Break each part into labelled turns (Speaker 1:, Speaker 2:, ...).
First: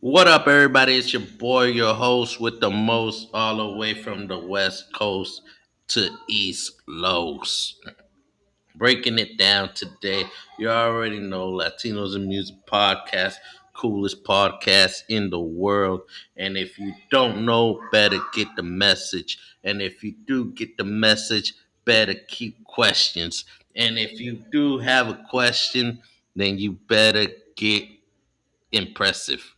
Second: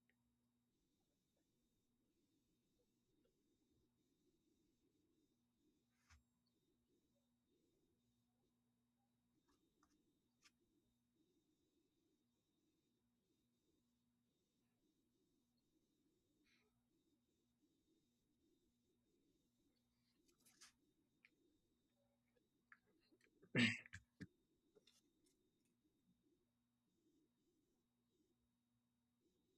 Speaker 1: What up, everybody? It's your boy, your host with the most, all the way from the West Coast to East Los. Breaking it down today. You already know Latinos and Music Podcast, coolest podcast in the world. And if you don't know, better get the message. And if you do get the message, better keep questions. And if you do have a question, then you better get impressive.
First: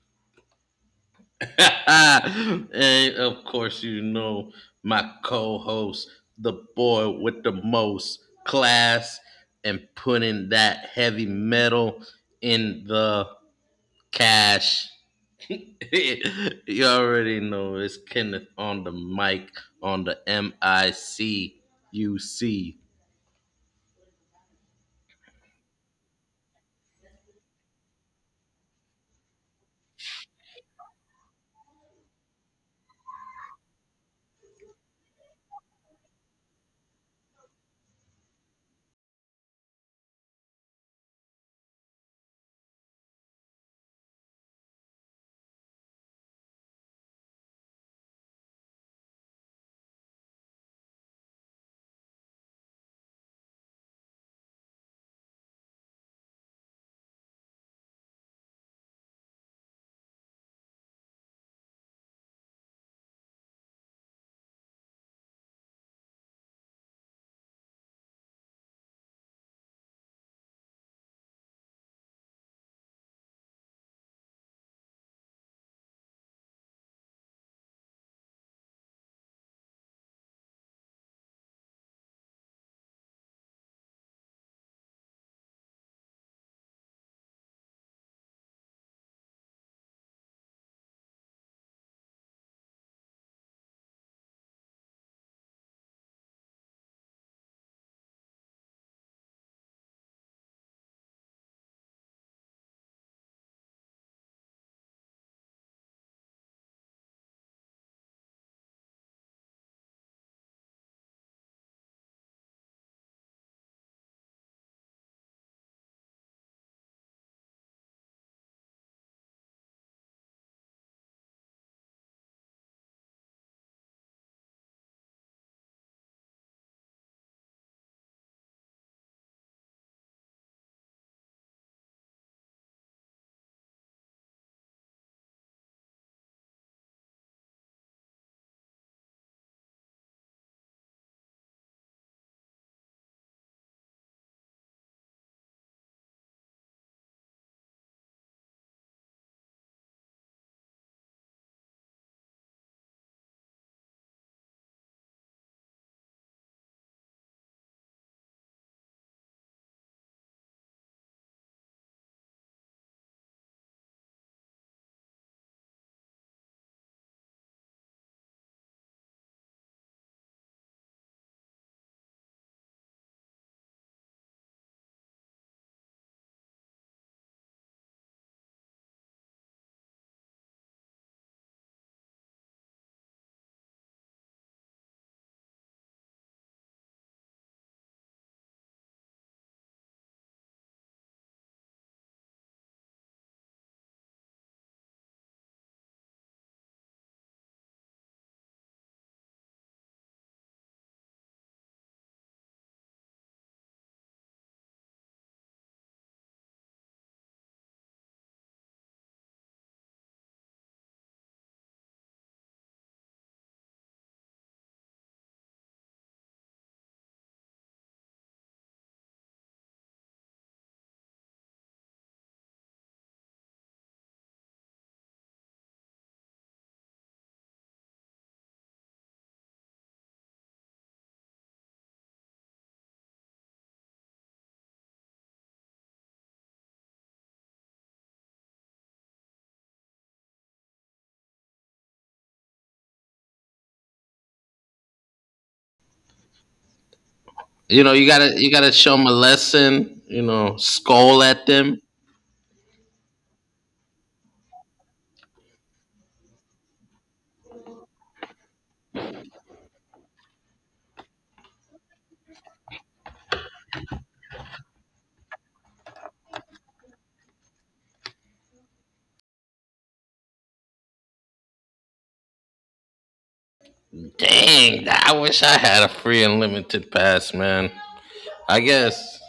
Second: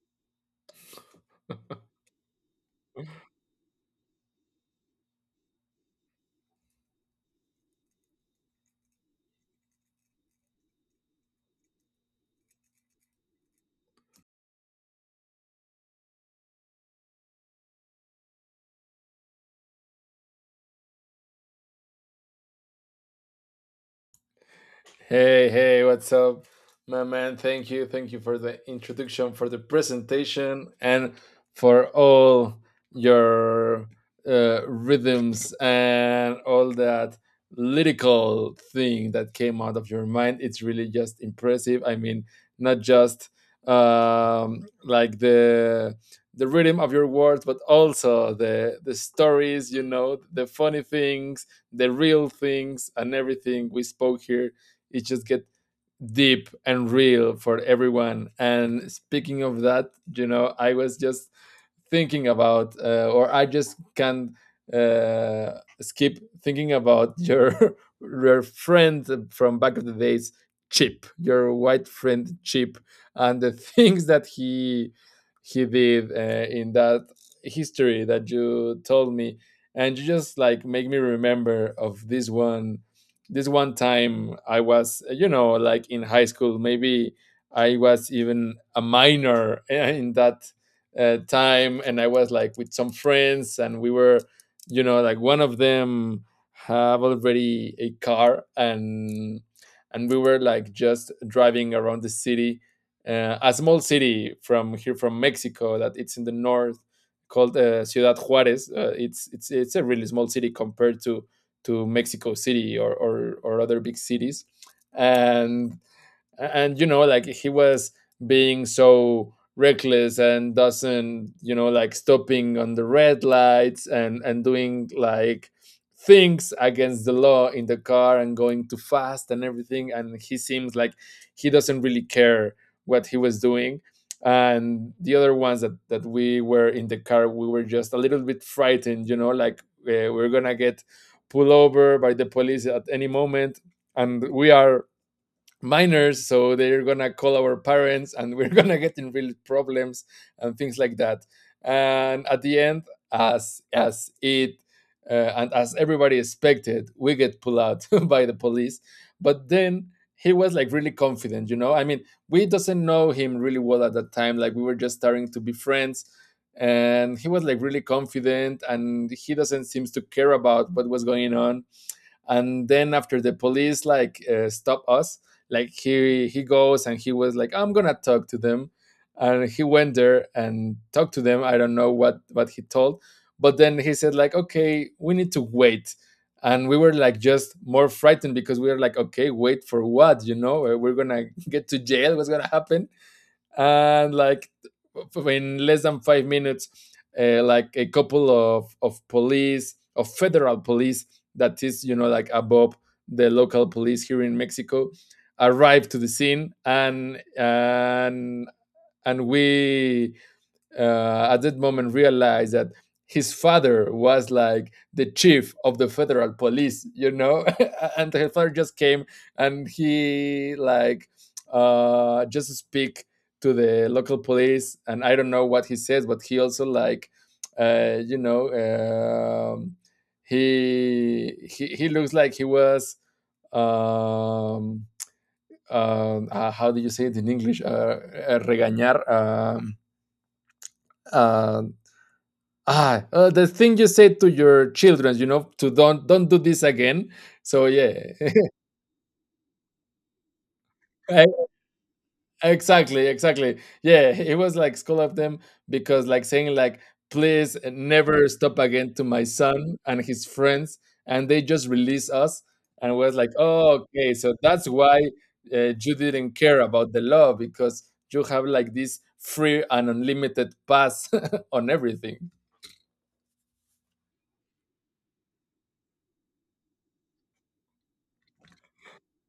Speaker 1: And of course, you know my co-host, the boy with the most class, and putting that heavy metal in the cash. You already know it's Kenneth on the mic, on the M I C U C.
Speaker 2: Hey, hey, what's up, my man? Thank you. Thank you for the introduction, for the presentation, and for all your rhythms and all that lyrical thing that came out of your mind. It's really just impressive. I mean, not just like the rhythm of your words, but also the stories, you know, the funny things, the real things, and everything we spoke here, it just get deep and real for everyone. And speaking of that, you know, I was just thinking about or I just can uh, skip thinking about your your friend from back of the days, Chip, your white friend Chip, and the things that he did in that history that you told me. And you just like make me remember of this one time. I was, you know, like in high school maybe. I was even a minor in that time, and I was like with some friends and we were, you know, like one of them have already a car, and we were like just driving around the city, a small city from here from Mexico that it's in the north, called Ciudad Juarez. It's a really small city compared to Mexico City or other big cities. And a- and you know like he was being so reckless and doesn't, you know, like stopping on the red lights, and doing like things against the law in the car and going too fast and everything, and he seems like he doesn't really care what he was doing. And the other ones that we were in the car, we were just a little bit frightened, you know, like we're gonna get pulled over by the police at any moment, and we are minors, so they're gonna call our parents and we're gonna get in real problems and things like that. And at the end, as it and as everybody expected, we get pulled out by the police. But then he was like really confident. You know, I mean, we doesn't know him really well at that time, like we were just starting to be friends. And he was like really confident, and he doesn't seems to care about what was going on. And then after the police like stop us, like he goes and he was like, I'm gonna talk to them. And he went there and talked to them. I don't know what he told, but then he said like, okay, we need to wait. And we were like just more frightened because we were like, okay, wait for what, you know? We're gonna get to jail. What's gonna happen? And like, in less than 5 minutes, like a couple of police, of federal police, that is, you know, like above the local police here in Mexico, arrived to the scene. And and we at that moment realized that his father was like the chief of the federal police, you know. And his father just came, and he like just speak to the local police, and I don't know what he says, but he also like you know, he looks like he was um, how do you say it in English? Regañar. Uh, the thing you said to your children, you know, to don't do this again. So
Speaker 1: You know,
Speaker 2: yeah.
Speaker 1: you gotta show them a lesson. You know, scowl
Speaker 2: E-
Speaker 1: at them.
Speaker 2: exactly exactly, yeah. It was like school of them, because like saying like, please never stop again to my son and his friends. And they just release us, and was like, oh okay, so that's why you didn't care about the law, because you have like this free and unlimited pass on everything.
Speaker 1: Dang, I wish I had a free and limited pass, man. I guess.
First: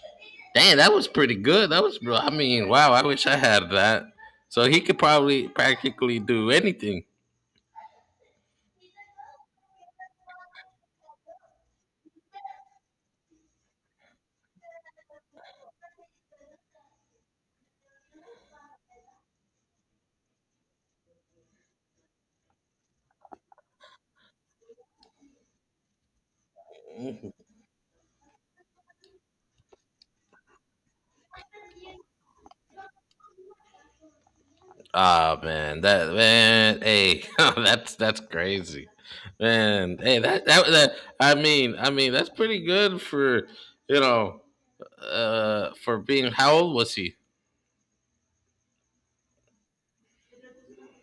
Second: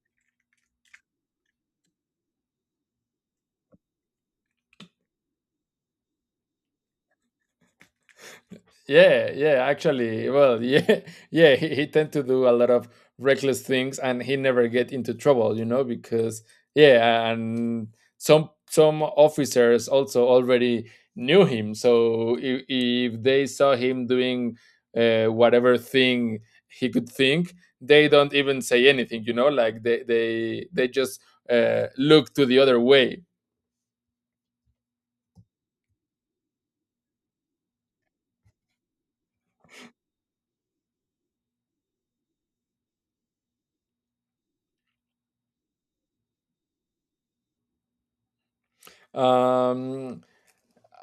Speaker 1: Damn, that was pretty good. That was, wow. I wish I had that. So he could probably practically do anything.
Speaker 2: Yeah, yeah, actually, well, yeah, yeah, he tend to do a lot of reckless things, and he never get into trouble, you know, because yeah. And some officers also already knew him. So if they saw him doing whatever thing he could think, they don't even say anything, you know, like they just look to the other way.
Speaker 1: Ah man, that's crazy, man. Hey, that that's pretty good for you know, for being, how old was he?
Speaker 2: Um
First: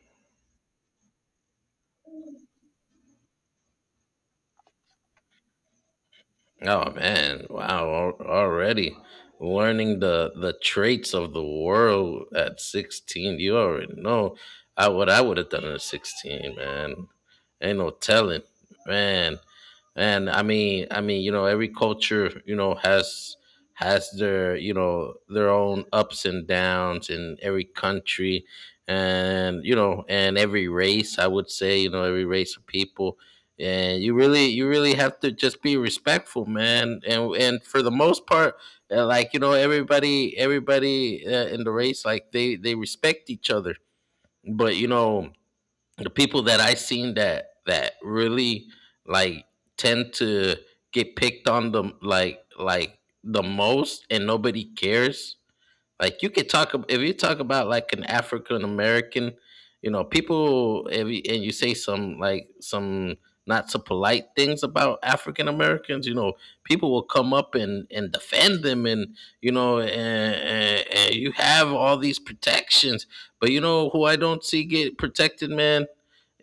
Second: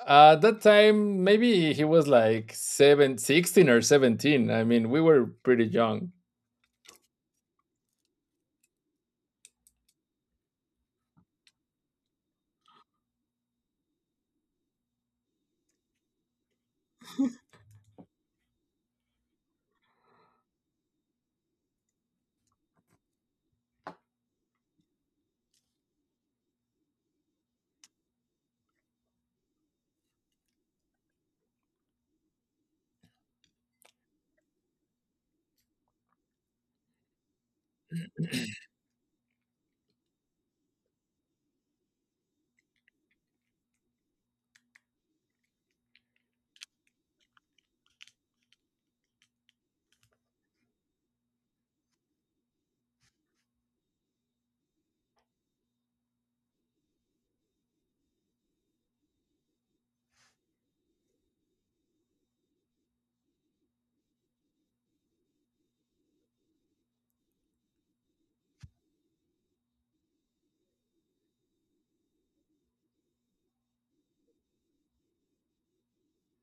Speaker 2: At that time, maybe he was like 16 or 17. I mean, we were pretty young.
Speaker 1: Oh man, wow, already learning the traits of the world at 16. You already know I what I would have done at 16, man. Ain't no telling, man. And you know, every culture, you know, has their, you know, their own ups and downs in every country and, you know, and every race, I would say, you know, every race of people. And you really have to just be respectful, man. And for the most part, like you know, everybody in the race, like they respect each other. But you know, the people that I seen that really like tend to get picked on them like the most, and nobody cares. Like you could talk if you talk about like an African American, you know, people if you, and you say some like some not so polite things about African Americans, you know, people will come up and defend them, and you know, and you have all these protections, but you know who I don't see get protected, man.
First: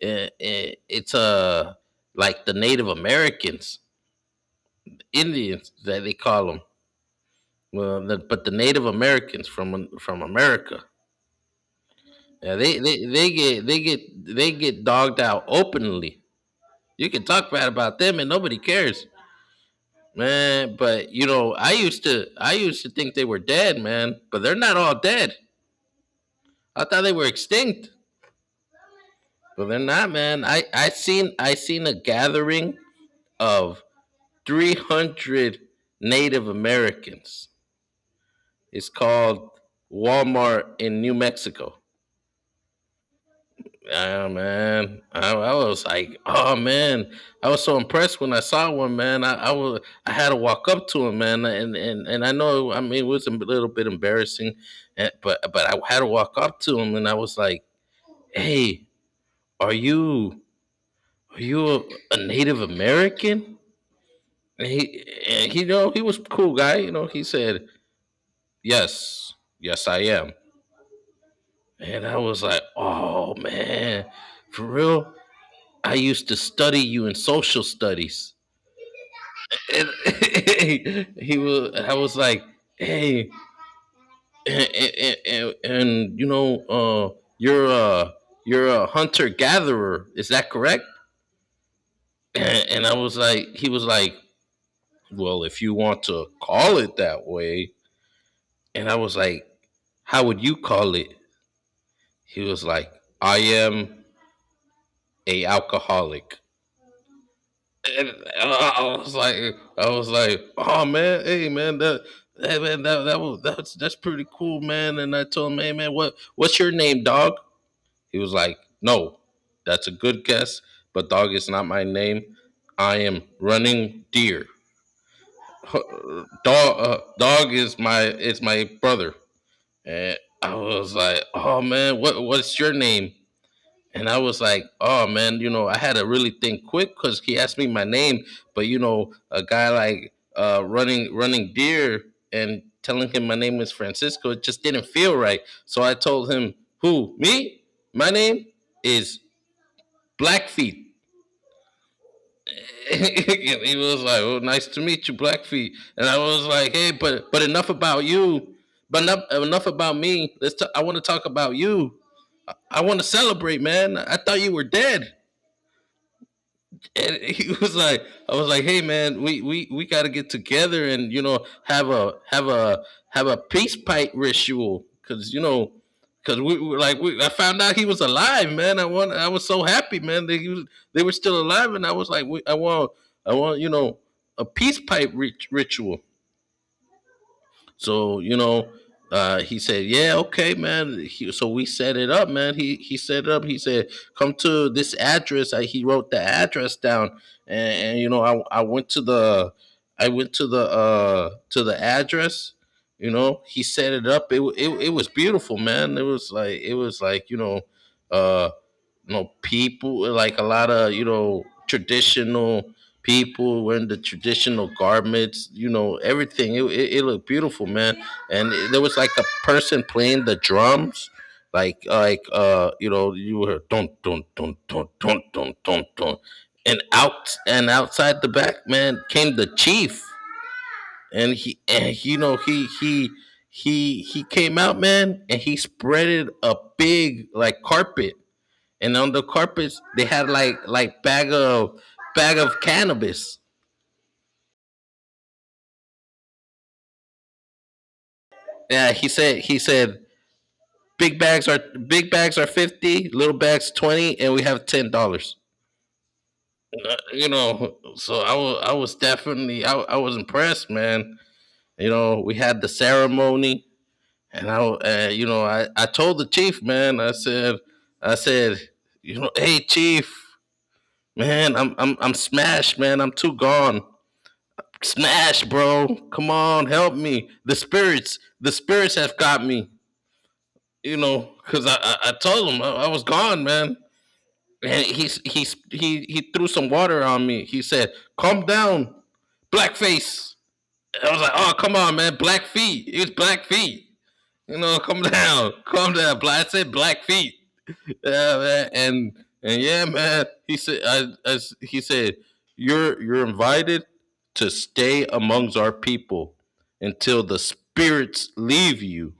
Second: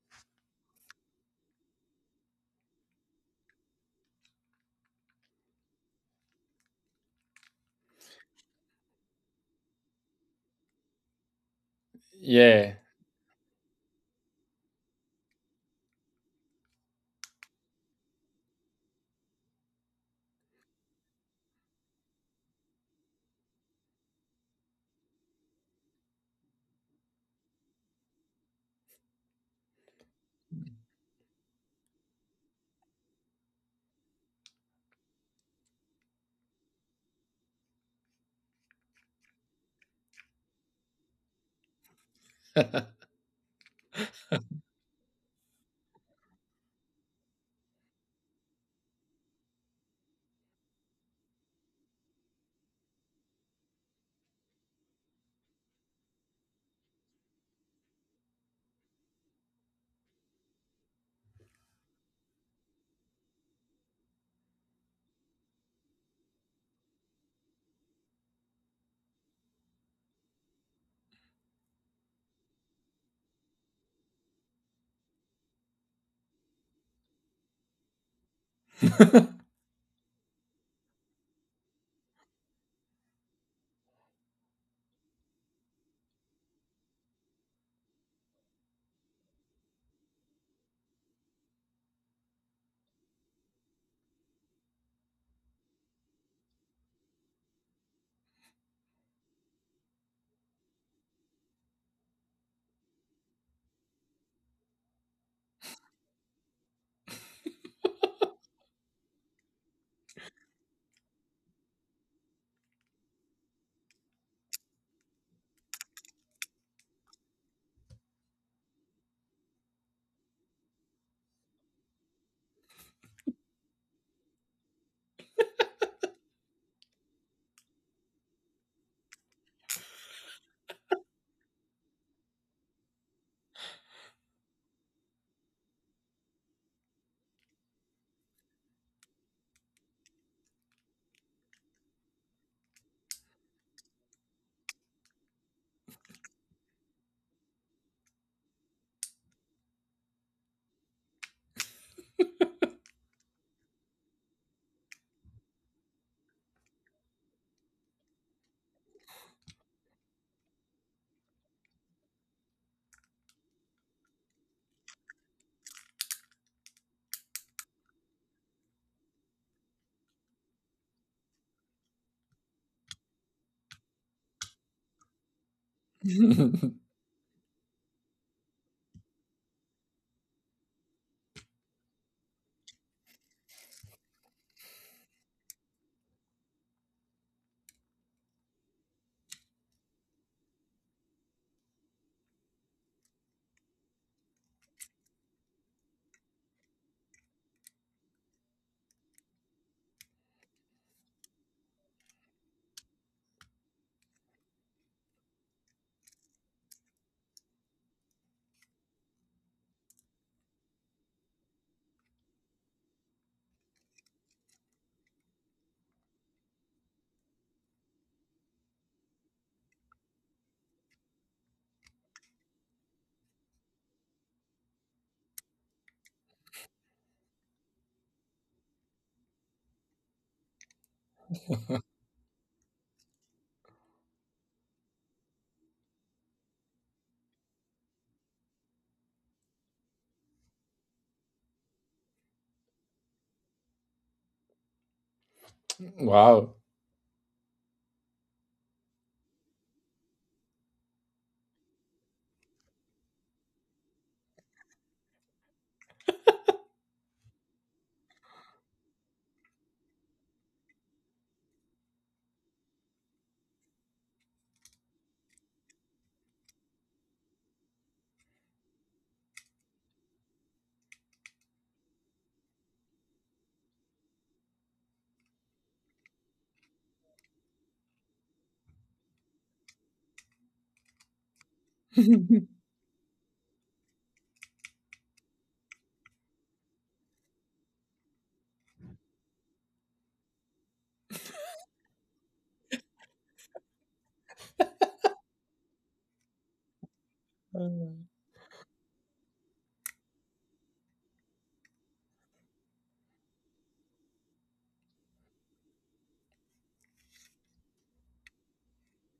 Speaker 1: It's like the Native Americans, Indians that they call them. Well, but the Native Americans from America. Yeah,
Speaker 2: Yeah.
Speaker 1: they get they get they get dogged out openly. You can talk bad about them and nobody cares, man. But you know, I used to think they were dead, man. But they're not all dead. I thought they were extinct, but they're not, man. I seen a gathering of 300 Native Americans. It's called Walmart in New Mexico. Yeah, man. I was like, oh man, I was so impressed when I saw one, man. I had to walk up to him, man, and I know, I mean, it was a little bit embarrassing, eh, but I had to walk up to him, and I was like, hey, are you are you a, a Native American? And he, you know, he was a cool guy. You know, he said, yes, yes, I am. And I was like, oh man, for real. I used to study you in social studies. And he was I was like, hey, you know, you're a, you're a hunter gatherer, is that correct? And I was like, he was like, well, if you want to call it that way, and I was like, how would you call it? He was like, I am a alcoholic. And I was like, oh man, hey man, that's pretty cool, man. And I told him, hey man, what's your name, dog? He was like, no, that's a good guess, but dog is not my name. I am running deer. Huh, dog is my brother. And I was like, oh man, what's your name? And I was like, oh man, you know, I had to really think quick because he asked me my name. But you know, a guy like running deer, and telling him my name was Francisco, it just didn't feel right. So I told him, who me? My name is Blackfeet. And he was like, oh, nice to meet you, Blackfeet. And I was like, hey, but enough about you. But enough about me. I want to talk about you. I want to celebrate, man. I thought you were dead. And he was like, I was like, hey man, we got to get together and you know have a have a peace pipe ritual. Because you know, because we were like we, I found out he was alive, man. I was so happy, man. They were still alive, and I was like, we, I want I want, you know, a peace pipe ritual. So you know, he said, "Yeah, okay, man." So we set it up, man. He set it up. He said, "Come to this address." He wrote the address down, and you know, I went to the address. You know, he set it up. It was beautiful, man. It was like, you know, uh you know, people like, a lot of, you know, traditional people wearing the traditional garments, you know, everything, it looked beautiful, man. And there was like a person playing the drums like, you know, you were, don't. And outside the back, man came the chief. And he and you know, he came out, man, and he spreaded a big like carpet. And on the carpets they had like bag of cannabis.
Speaker 2: Wow.
Speaker 1: Yeah, he said, big bags are big bags are 50, little bags 20, and we have $10. You know, so I was definitely, I was impressed, man. You know, we had the ceremony, and I you know, I told the chief, man. I said, you know, hey chief, man, I'm smashed, man. I'm too gone. Smash, bro. Come on, help me. The spirits have got me. You know, because I told him, I was gone, man. And he threw some water on me. He said, calm down, blackface. I was like, oh, come on, man. Black feet. It's black feet. You know, come down. Calm down. Black, I said black feet, yeah, man. He said, he said, you're invited to stay amongst our people until the spirits leave you.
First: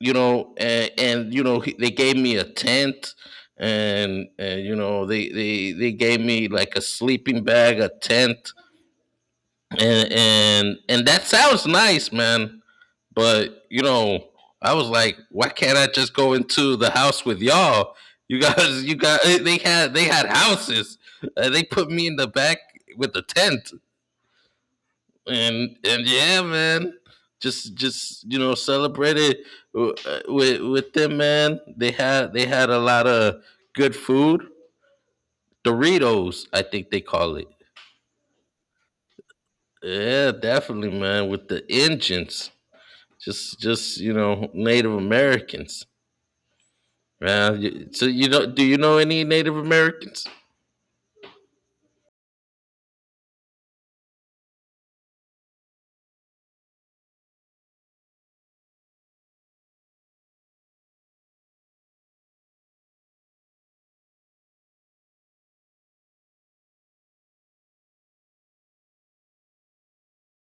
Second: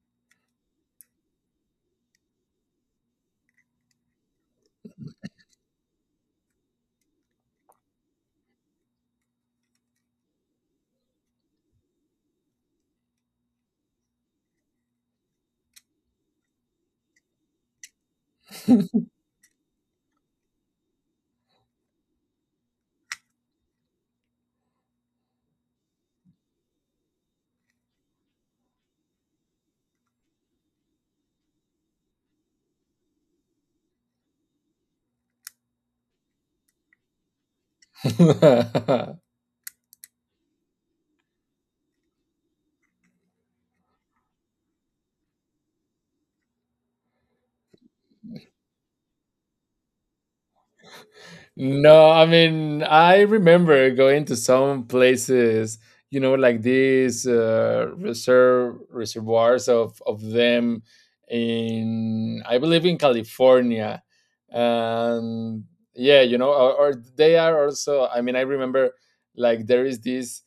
Speaker 1: You know, and he, they gave me a tent, and they gave me like a sleeping bag, a tent, and that sounds nice, man. But you know, I was like, why can't I just go into the house with y'all? You guys, they had houses. They put me in the back with the tent, and yeah, man, just you know, celebrated uh, with them, man. They had a lot of good food, Doritos, I think they call it. Yeah, definitely, man. With the engines, just you know, Native Americans. So you know, do you know any Native Americans?
Speaker 2: No, I mean, I remember going to some places, you know, like these reserve reservoirs of them in, I believe, in California. And yeah, you know, or, they are also. I mean, I remember like there is this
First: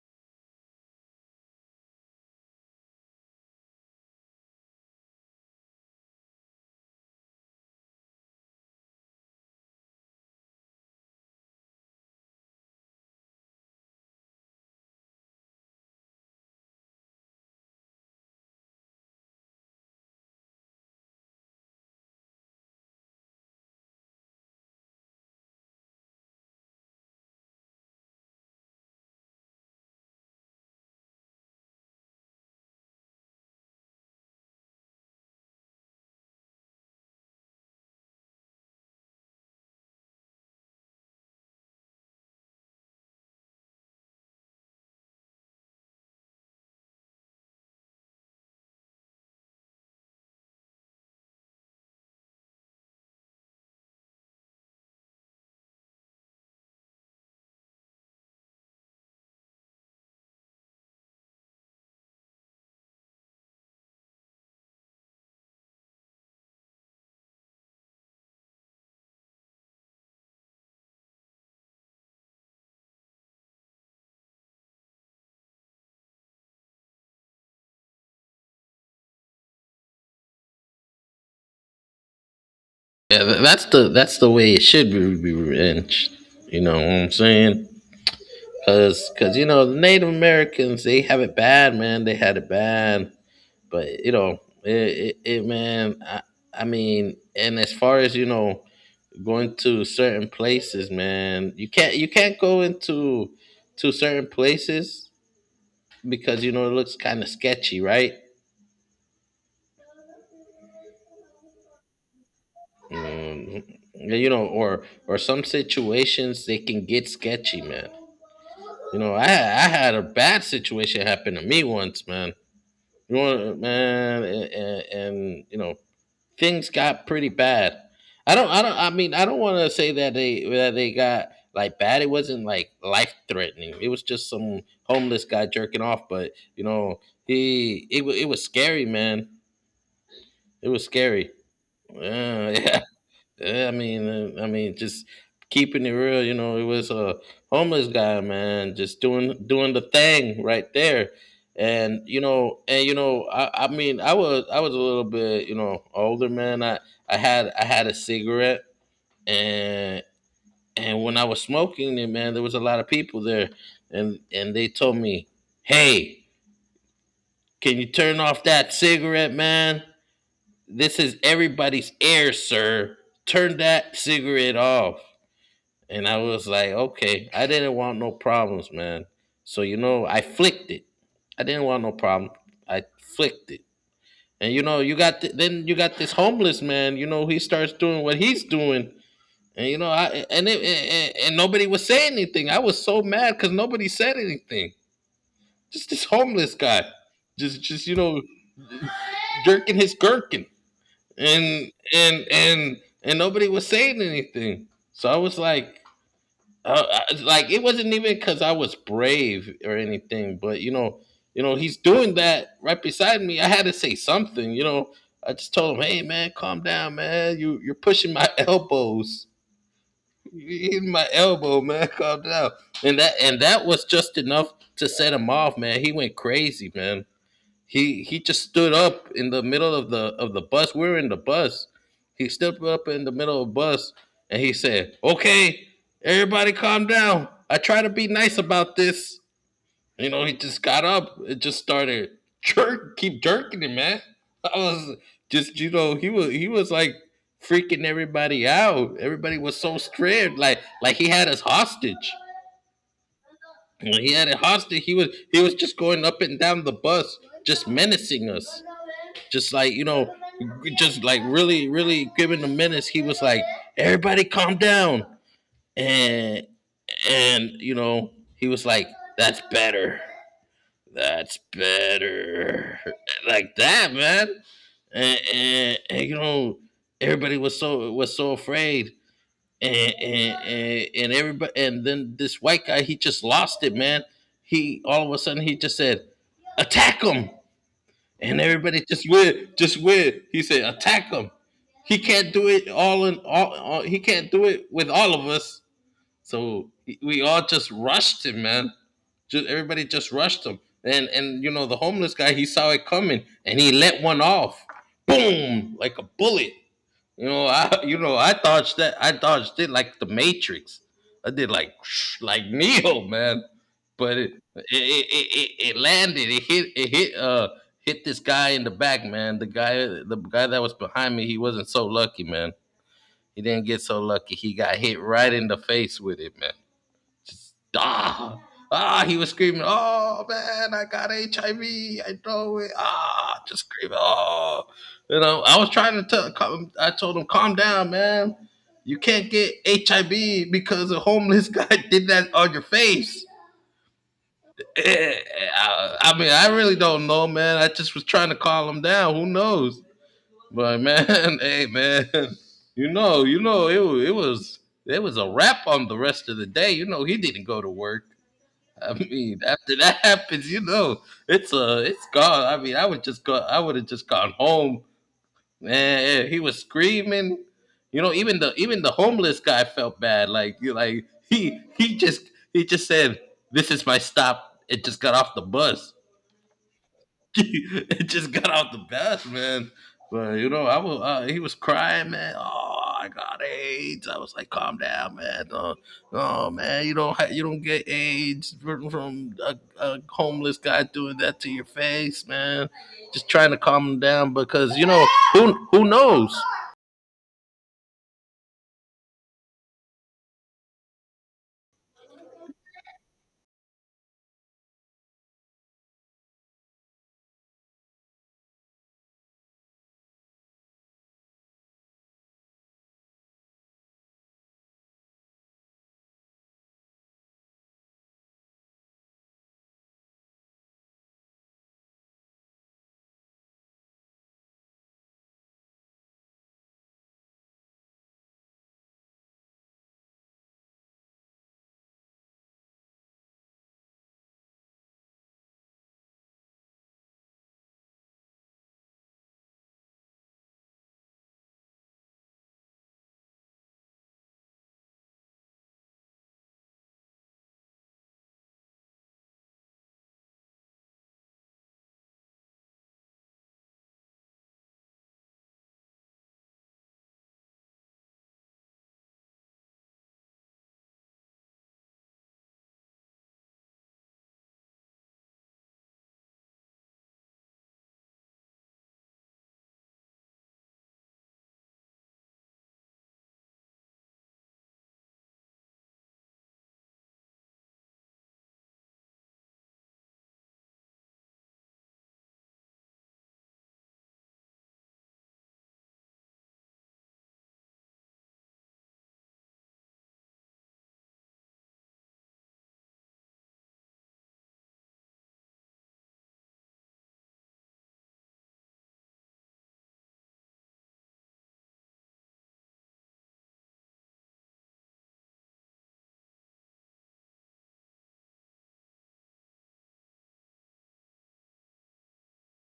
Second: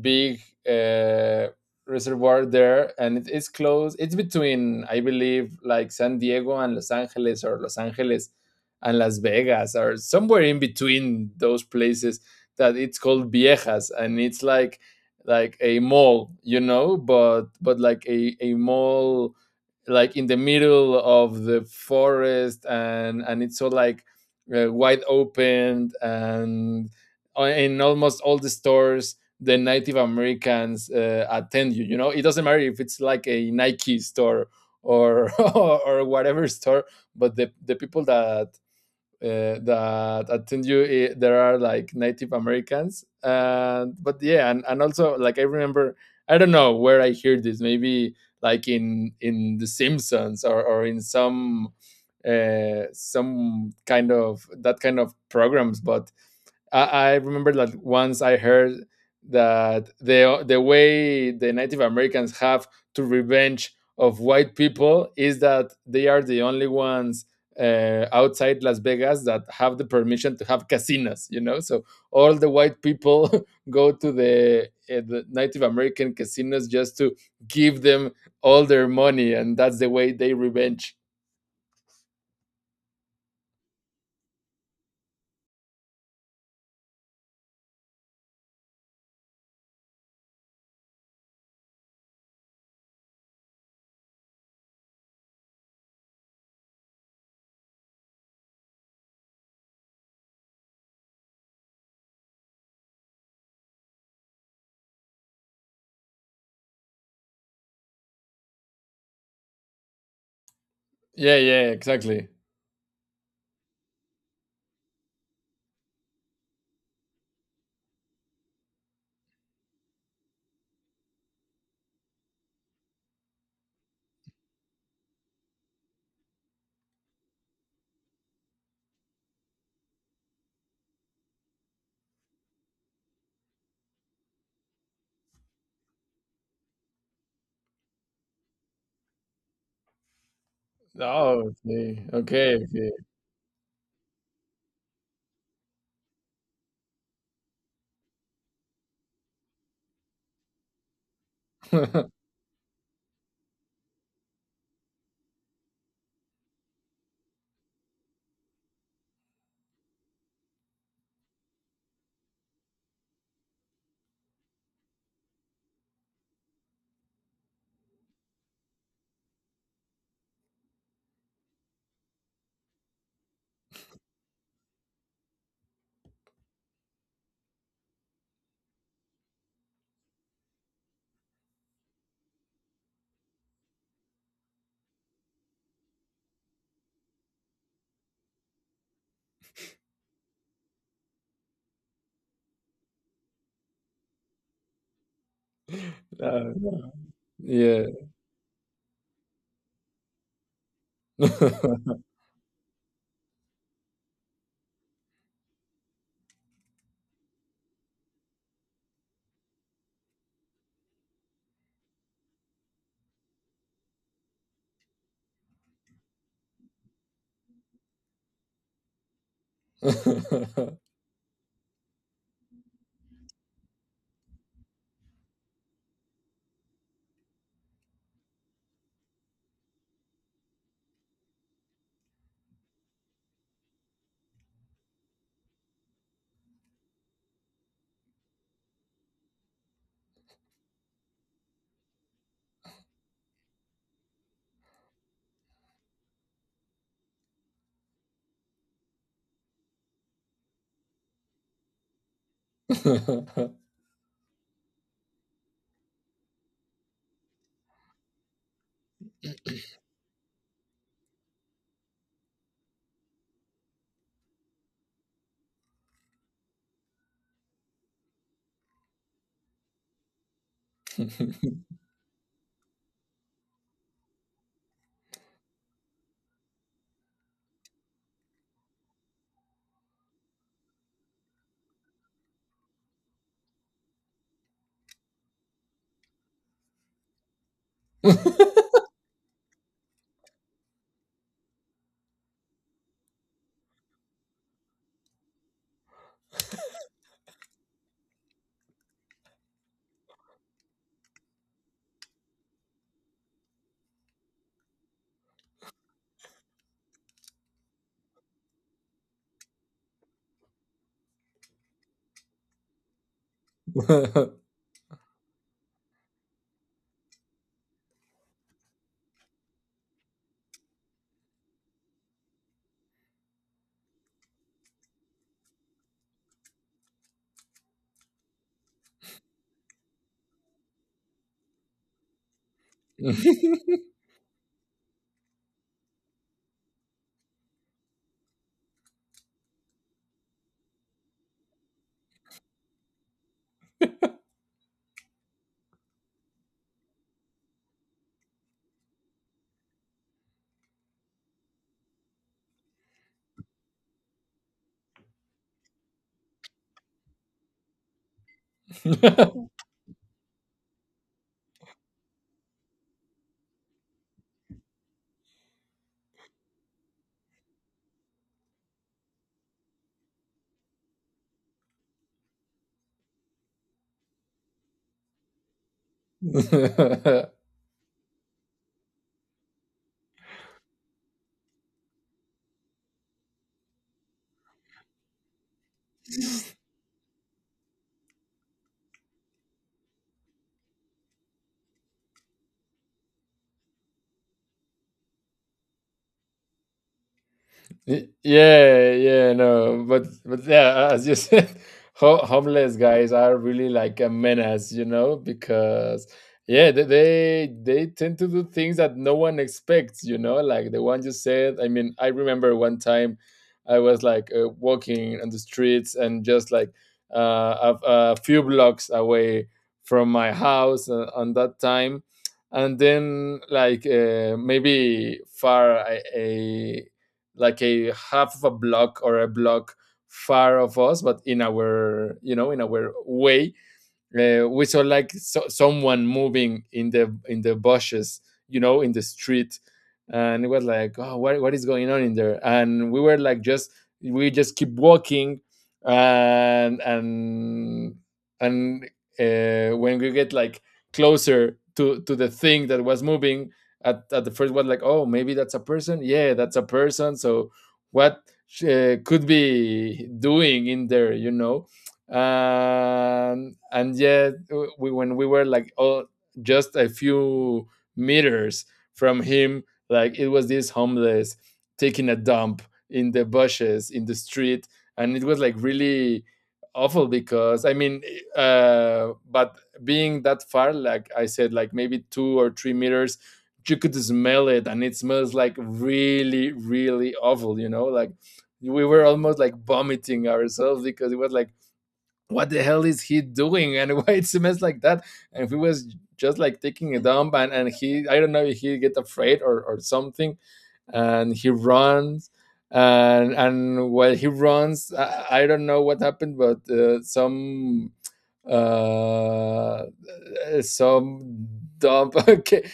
Speaker 2: big uh, reservoir there, and it is close. It's between, I believe, like San Diego and Los Angeles, or Los Angeles and Las Vegas, or somewhere in between those places. That it's called Viejas, and it's like a mall, you know, but like a mall like in the middle of the forest. And it's so like wide open, and in almost all the stores, the Native Americans attend you. You know, it doesn't matter if it's like a Nike store or or whatever store, but the people that that attend you there are like Native Americans. And but yeah. And also like I remember, I don't know where I hear this. Maybe like in The Simpsons or in some kind of that kind of programs. But I, I remember that once I heard that the way the Native Americans have to revenge of white people is that they are the only ones outside Las Vegas that have the permission to have casinos. You know, so all the white people go to the Native American casinos just to give them all their money, and that's the way they revenge.
Speaker 1: Yeah, that's the way it should be revenge. You know what I'm saying? Cause, you know, the Native Americans they have it bad, man. They had it bad, but you know, it, man. I mean, and as far as you know, going to certain places, man, you can't go into, to certain places, because you know it looks kind of sketchy, right?
Speaker 2: Yeah, yeah, exactly.
Speaker 1: Um, you know, or some situations they can get sketchy, man. You know, I had a bad situation happen to me once, man. You know, man, and you know, things got pretty bad. I mean, I don't want to say that they got like bad. It wasn't like life threatening. It was just some homeless guy jerking off, but you know, it was scary, man. It was scary.
Speaker 2: Oh, okay,
Speaker 1: Uh,
Speaker 2: okay,
Speaker 1: Yeah, I mean, just keeping it real. You know, it was a homeless guy, man, just doing the thing right there.
Speaker 2: okay.
Speaker 1: And you know, I mean, I was a little bit, older, man. I had a cigarette, and and when I was smoking it, man, there was a lot of people there, and they told me, "Hey, can you turn off that cigarette, man? This is everybody's air, sir. Turn that cigarette off." And I was like, okay, I didn't want no problems, man. So, you know, I flicked it. I didn't want no problem. I flicked it. And, you know, then you got this homeless man, you know, he starts doing what he's doing. And, you know, I, and, it, and nobody was saying anything. I was so mad because nobody said anything. Just this
Speaker 2: Uh,
Speaker 1: homeless guy, just, just,
Speaker 2: Yeah.
Speaker 1: you know, jerking his gherkin. And, and, and, and nobody was saying anything. So I was like, like it wasn't even because I was brave or anything, but you know, he's doing that right beside me. I had to say something. I just told him, "Hey, man, calm down, man. You're pushing my elbows. You're hitting my elbow, man. Calm down." And that was just enough to set him off, man. He went crazy, man. He just stood up in the middle of the bus. We were in the bus. He stood up in the middle of the bus and he said, "Okay, everybody, calm down. I try to be nice about this." You know, he just got up. It just started keep jerking him, man. I was he was like freaking everybody out. Everybody was so scared, like he had us hostage. When he had it hostage, he was just going up and down the bus, just menacing us, just like you know, just like really, really giving the menace. He was like, "Everybody, calm down," and and he was like, "That's better." That's better, like that, man. And, and, and you know, everybody was so afraid, And then this white guy, he just lost it, man. He all of a sudden he just said, "Attack him!" And everybody just went, just went. He said, "Attack him! He can't do it all." He can't do it with all of us, so we all just rushed him, man. Just everybody just rushed him, and the homeless guy, he saw it coming, and he let one off, boom, like a bullet. I dodged that, I dodged it like the Matrix. I did, like, like Neo, man. But it landed. It hit this guy in the back, man. The guy that was behind me, he wasn't so lucky, man. He didn't get so lucky. He got hit right in the face with it, man. Ah, ah, he was screaming, "Oh, man, I got HIV. I V. I know it." Ah, just screaming, "Oh." You know, I was trying to tell. I told him, "Calm down, man. You can't get HIV because a homeless guy did that on your face." Eh, I mean, I really don't know, man. I just was trying to calm him down. Who knows? But, like, man, hey, man, you know, it wa- it was a wrap on the rest of the day. You know, he didn't go to work. I mean, after that happens, it's gone. I mean, I would just go. I would have just gone home. Man, yeah, he was screaming. You know, even the homeless guy felt bad. Like you like he just said, "This is my stop." It just got off the bus. It just got out the best, man. But you know, I was he was crying, man. "Oh, I got AIDS." I was like, "Calm down, man. Oh, man, you don't get AIDS from a homeless guy doing that to your face, man." Just trying to calm him down, because who knows.
Speaker 2: Yeah, yeah, no, but yeah, as you said, homeless guys are really like a menace, you know, because yeah, they tend to do things that no one expects, you know, like the one you said. I mean, I remember one time I was like walking on the streets, and just like a few blocks away from my house on that time. And then, like maybe far, I, like a half of a block or a block far of us, but in our, you know, in our way, we saw like someone moving in the bushes, you know, in the street. And it was like, oh, what is going on in there? And we were like, just, we just keep walking. And and when we get like closer to the thing that was moving, at the first, was like, oh, maybe that's a person. Yeah, that's a person. So what could be doing in there, you know? And yet, when we were like, oh, just a few meters from him, like it was this homeless taking a dump in the bushes in the street. And it was like really awful because I mean, but being that far, like I said, like maybe 2 or 3 meters, you could smell it, and it smells like really really awful. You know, like we were almost like vomiting ourselves, because it was like, what the hell is he doing? And why it's a mess like that? And he was just like taking a dump. And he, I don't know if he get afraid, or something, and he runs. And while he runs, I don't know what happened, but uh some dump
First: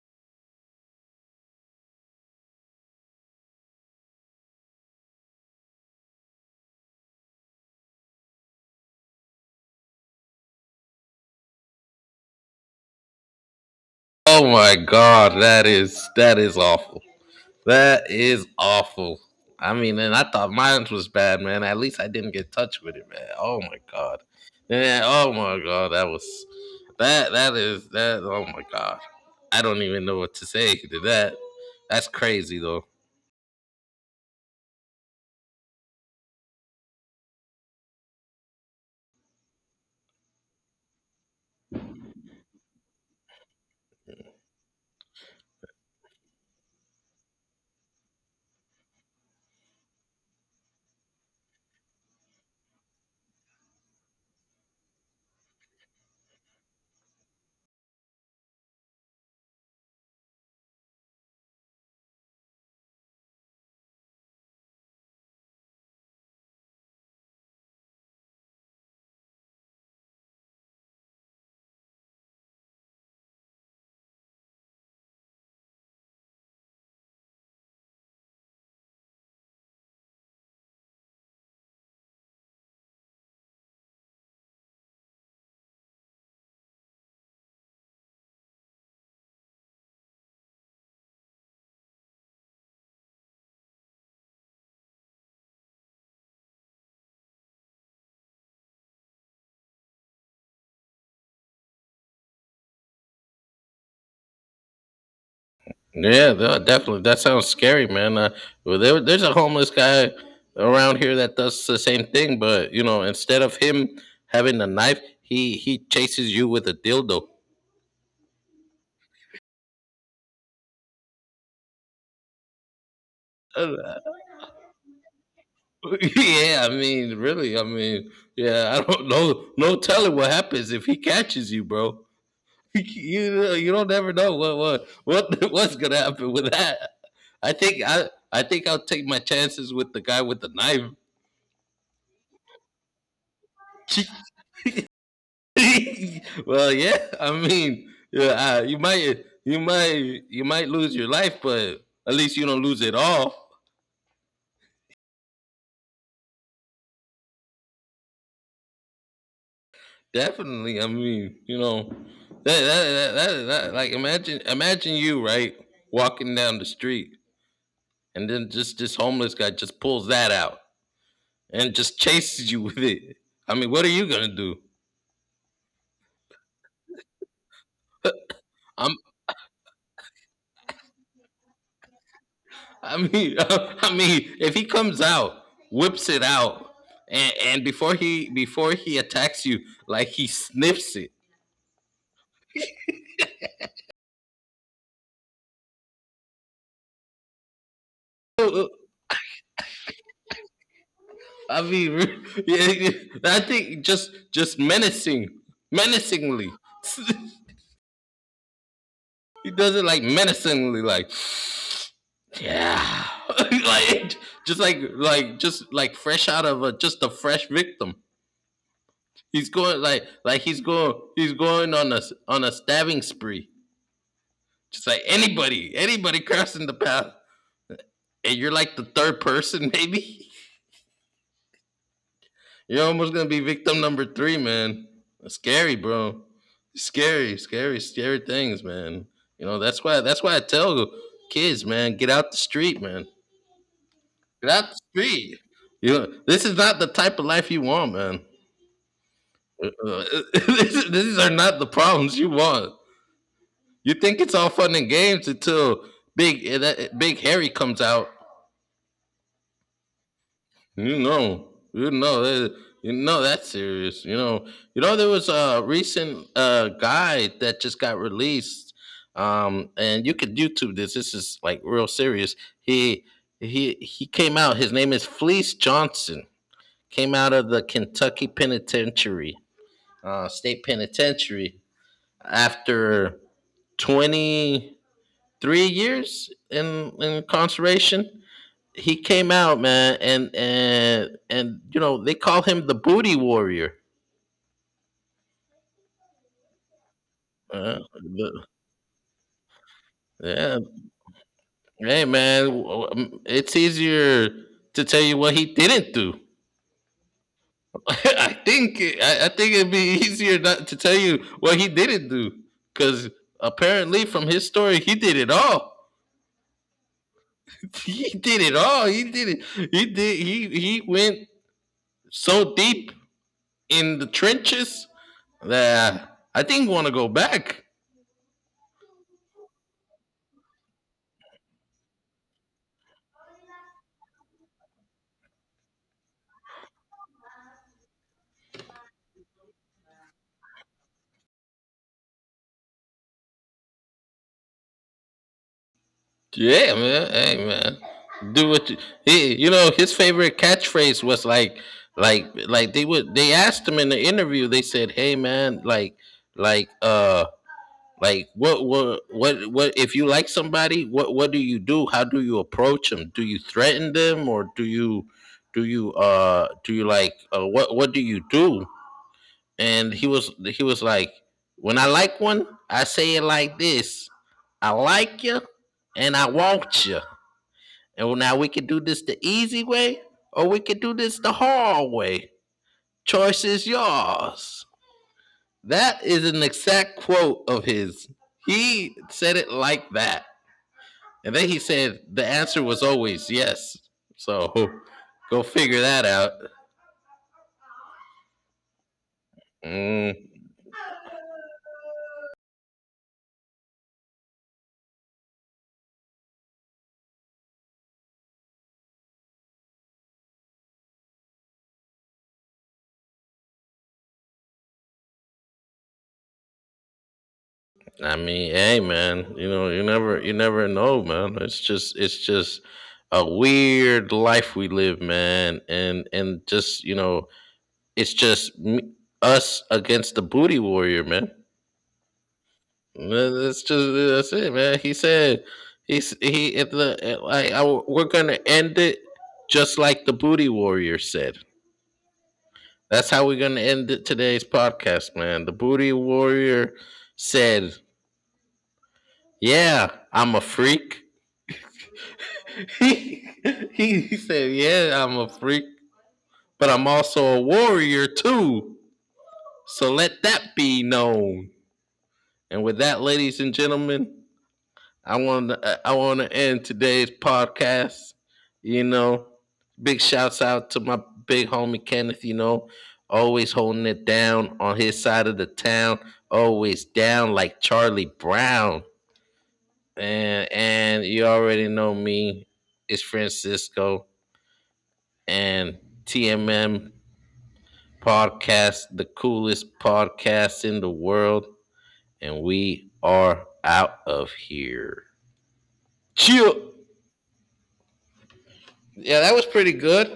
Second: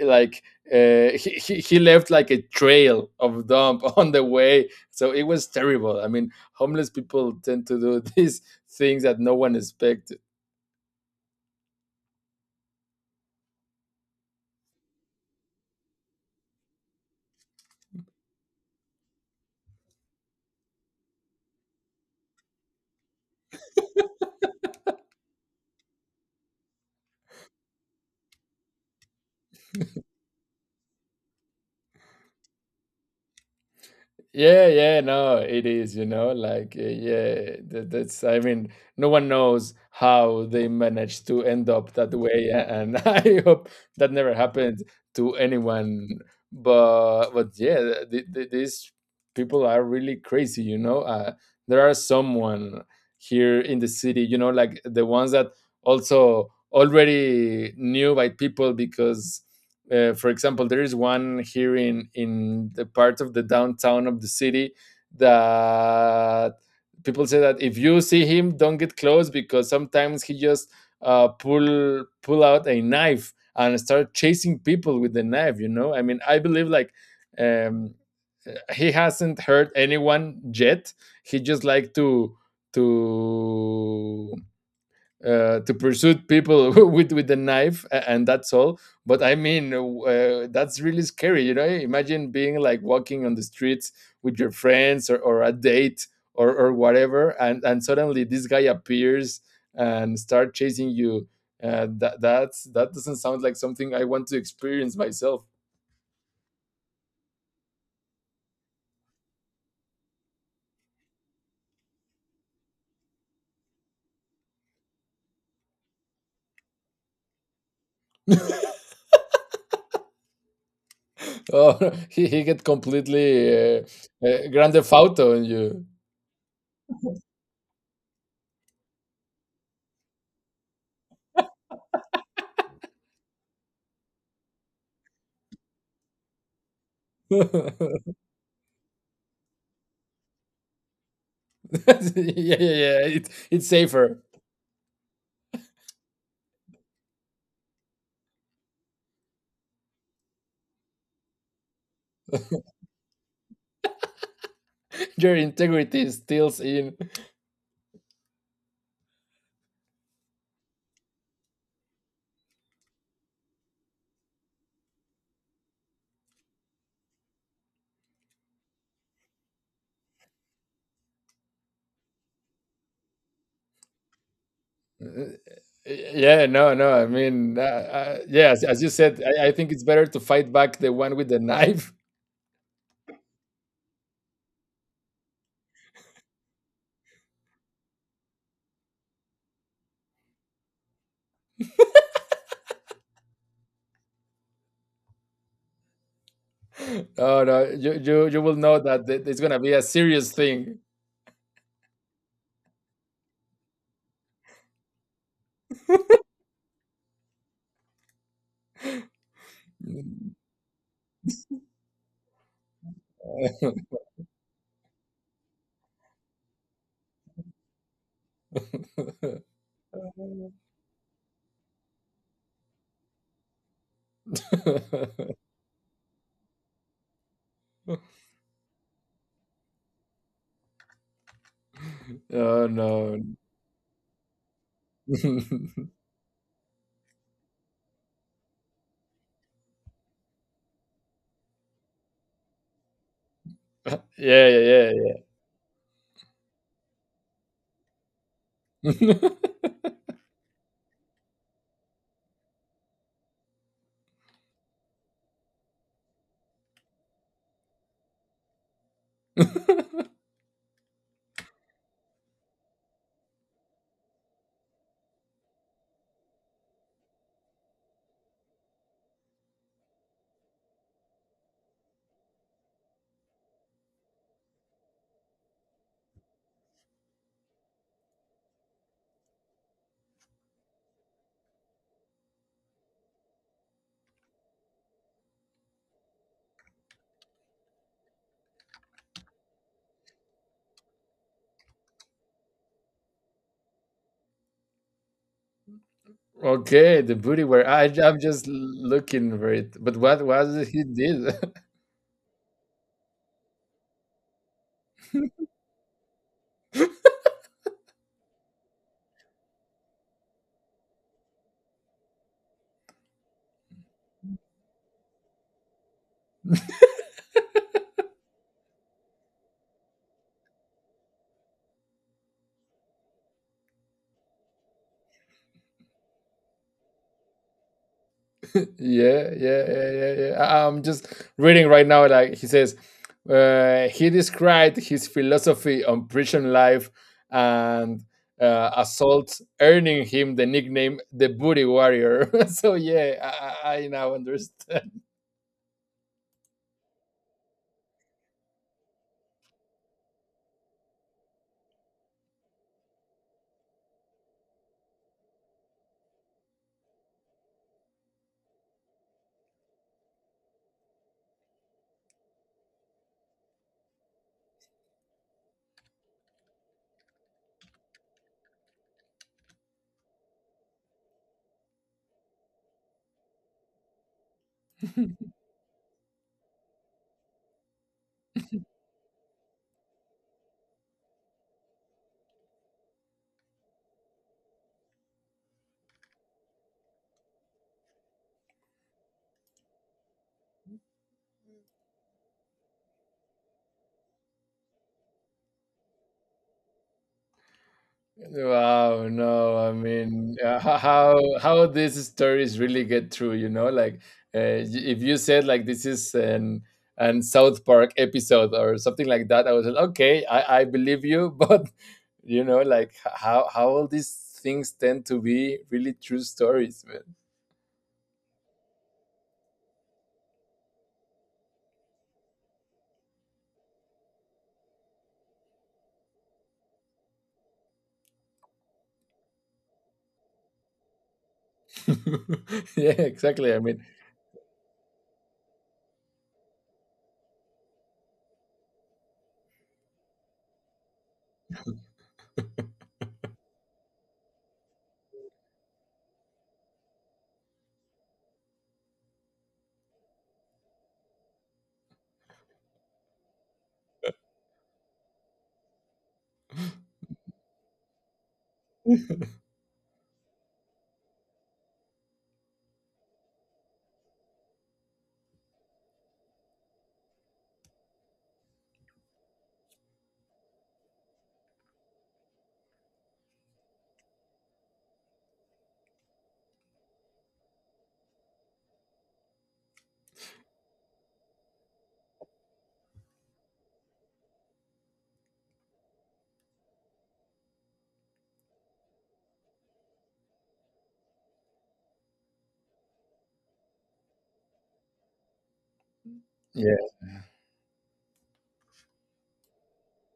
Speaker 2: like he left like a trail of dump on the way. So it was terrible. I mean, homeless people tend to do these things that no one expects.
Speaker 1: Oh my God, that is awful. That is awful. I mean, and I thought mine was bad, man. At least I didn't get touched with it, man. Oh my God. Yeah, oh my God, that was, that is that, oh my God. I don't even know what to say to that. That's crazy though.
Speaker 2: Yeah, yeah, no, it is, you know, like, yeah, that's, I mean, no one knows how they managed to end up that way. And I hope that never happened to anyone. But yeah, these people are really crazy, you know. There are someone here in the city, you know, like the ones that also already knew by people, because for example, there is one here in the part of the downtown of the city, that people say that if you see him, don't get close because sometimes he just pull out a knife and start chasing people with the knife. You know, I mean, I believe like. Um, he hasn't hurt anyone yet. He just like to to pursue people with a knife, and that's all. But I mean, that's really scary, you know? Imagine being like walking on the streets with your friends, or a date, or whatever, and suddenly this guy appears and start chasing you. That doesn't sound like something I want to experience myself.
Speaker 1: Yeah, definitely. That sounds scary, man. Well, there's a homeless guy around here that does the same thing, but you know, instead of him having a knife, he chases you with a dildo.
Speaker 2: Oh. He get
Speaker 1: Uh,
Speaker 2: completely grande fauto on you.
Speaker 1: yeah, I mean, really, I mean, yeah, I don't know, no telling what happens if he catches you, bro. You know, you don't ever know what what's gonna happen with that.
Speaker 2: Yeah,
Speaker 1: I think I'll take my chances with the guy with the knife.
Speaker 2: yeah, yeah, it's safer.
Speaker 1: Well, yeah, I mean, yeah, you might lose your life, but at least you don't lose it all.
Speaker 2: Your integrity steals in.
Speaker 1: Definitely. I mean, that that, that that that like imagine imagine you, right, walking down the street, and then just this homeless guy just pulls that out and just chases you with it. I mean, what are you gonna do?
Speaker 2: Uh, Yeah, no, no. I mean, yes, as you
Speaker 1: I'm.
Speaker 2: said, I think it's better to fight back the one with the knife.
Speaker 1: I mean, I mean, if he comes out, whips it out, and before he attacks you, like he sniffs it.
Speaker 2: No, no, you will know that it's gonna be a serious thing.
Speaker 1: I mean, yeah, I think just menacing, menacingly. He does it like menacingly, like yeah, like like fresh out of, a fresh victim. He's going, like he's going on a stabbing spree. Just like anybody crossing the path, and you're like the third person, maybe.
Speaker 2: Oh
Speaker 1: You're almost
Speaker 2: no.
Speaker 1: gonna be victim number three, man. That's scary, bro. Scary, scary, scary things, man. You know that's why I tell kids, man, get out the street, man.
Speaker 2: Yeah,
Speaker 1: That's
Speaker 2: yeah, yeah.
Speaker 1: sweet. This is not the type of life you want, man.
Speaker 2: Yeah.
Speaker 1: Uh, uh, these are not the problems you want. You think it's all fun and games until big Harry comes out. You know, you know, that- you know that's serious. You know there was a recent guide that just got released, and you could YouTube this. This is like real serious. He he came out. His name is Fleece Johnson, came out of the Kentucky Penitentiary, state penitentiary, after 23 years in incarceration. He came out, man, and they call him the Booty Warrior.
Speaker 2: Okay, the booty wear.
Speaker 1: Uh,
Speaker 2: I'm just
Speaker 1: the-
Speaker 2: looking for it. But what
Speaker 1: yeah,
Speaker 2: was he did?
Speaker 1: hey, man, it's easier to tell you what he didn't do. I think it'd be easier not to tell you what he didn't do, because apparently, from his story, he did it all, he did it all. He did it. He did. He went so deep in the trenches, that I think want to go back.
Speaker 2: Yeah, yeah, yeah, yeah, yeah. I'm just reading right now. Like he says, he described his philosophy on prison life and assaults, earning him the nickname "the Booty Warrior." So yeah, I now understand.
Speaker 1: Yeah, man. Hey, man. Do what you. His favorite catchphrase was like they would. They asked him in the interview. They said, "Hey, man, like." Like, what if you like somebody, what do you do? How do you approach them? Do you threaten them, or do you like, what do you do? And he was like, "When I like one, I say it like this. I like you and I want you. And, well, now we can do this the easy way, or we can do this the hard way. Choice is yours." That is an exact quote of his. He said it like that. And then he said the answer was always yes. So go figure that out.
Speaker 2: Wow, no, I
Speaker 1: Mm,
Speaker 2: mean, how these stories really get through, you know, like if you said like this is an South Park episode or something like that, I was like, okay, I believe you, but you know like how all these things tend to be really true stories, man.
Speaker 1: I mean, hey, man, you never know, man. it's just a weird life we live, man. And just, it's just us against the Booty Warrior, man.
Speaker 2: Yeah,
Speaker 1: Uh,
Speaker 2: exactly. I
Speaker 1: That's
Speaker 2: mean.
Speaker 1: just that's it, man. He said, he's he if the I we're going to end it just like the Booty Warrior said. That's how we're gonna end today's podcast, man. The Booty Warrior said, "Yeah, I'm a freak." he he said, "Yeah, I'm a freak, but I'm also a warrior too." So let that be known. And with that, ladies and gentlemen, I want to end today's podcast. You know, big shouts out to my big homie Kenneth. You know, always holding it down on his side of the town. Always down like Charlie Brown. And you already know me. It's Francisco, and TMM podcast, the coolest podcast in the world, and we are out of here. Chill.
Speaker 2: Yeah.
Speaker 1: Yeah, that was pretty good.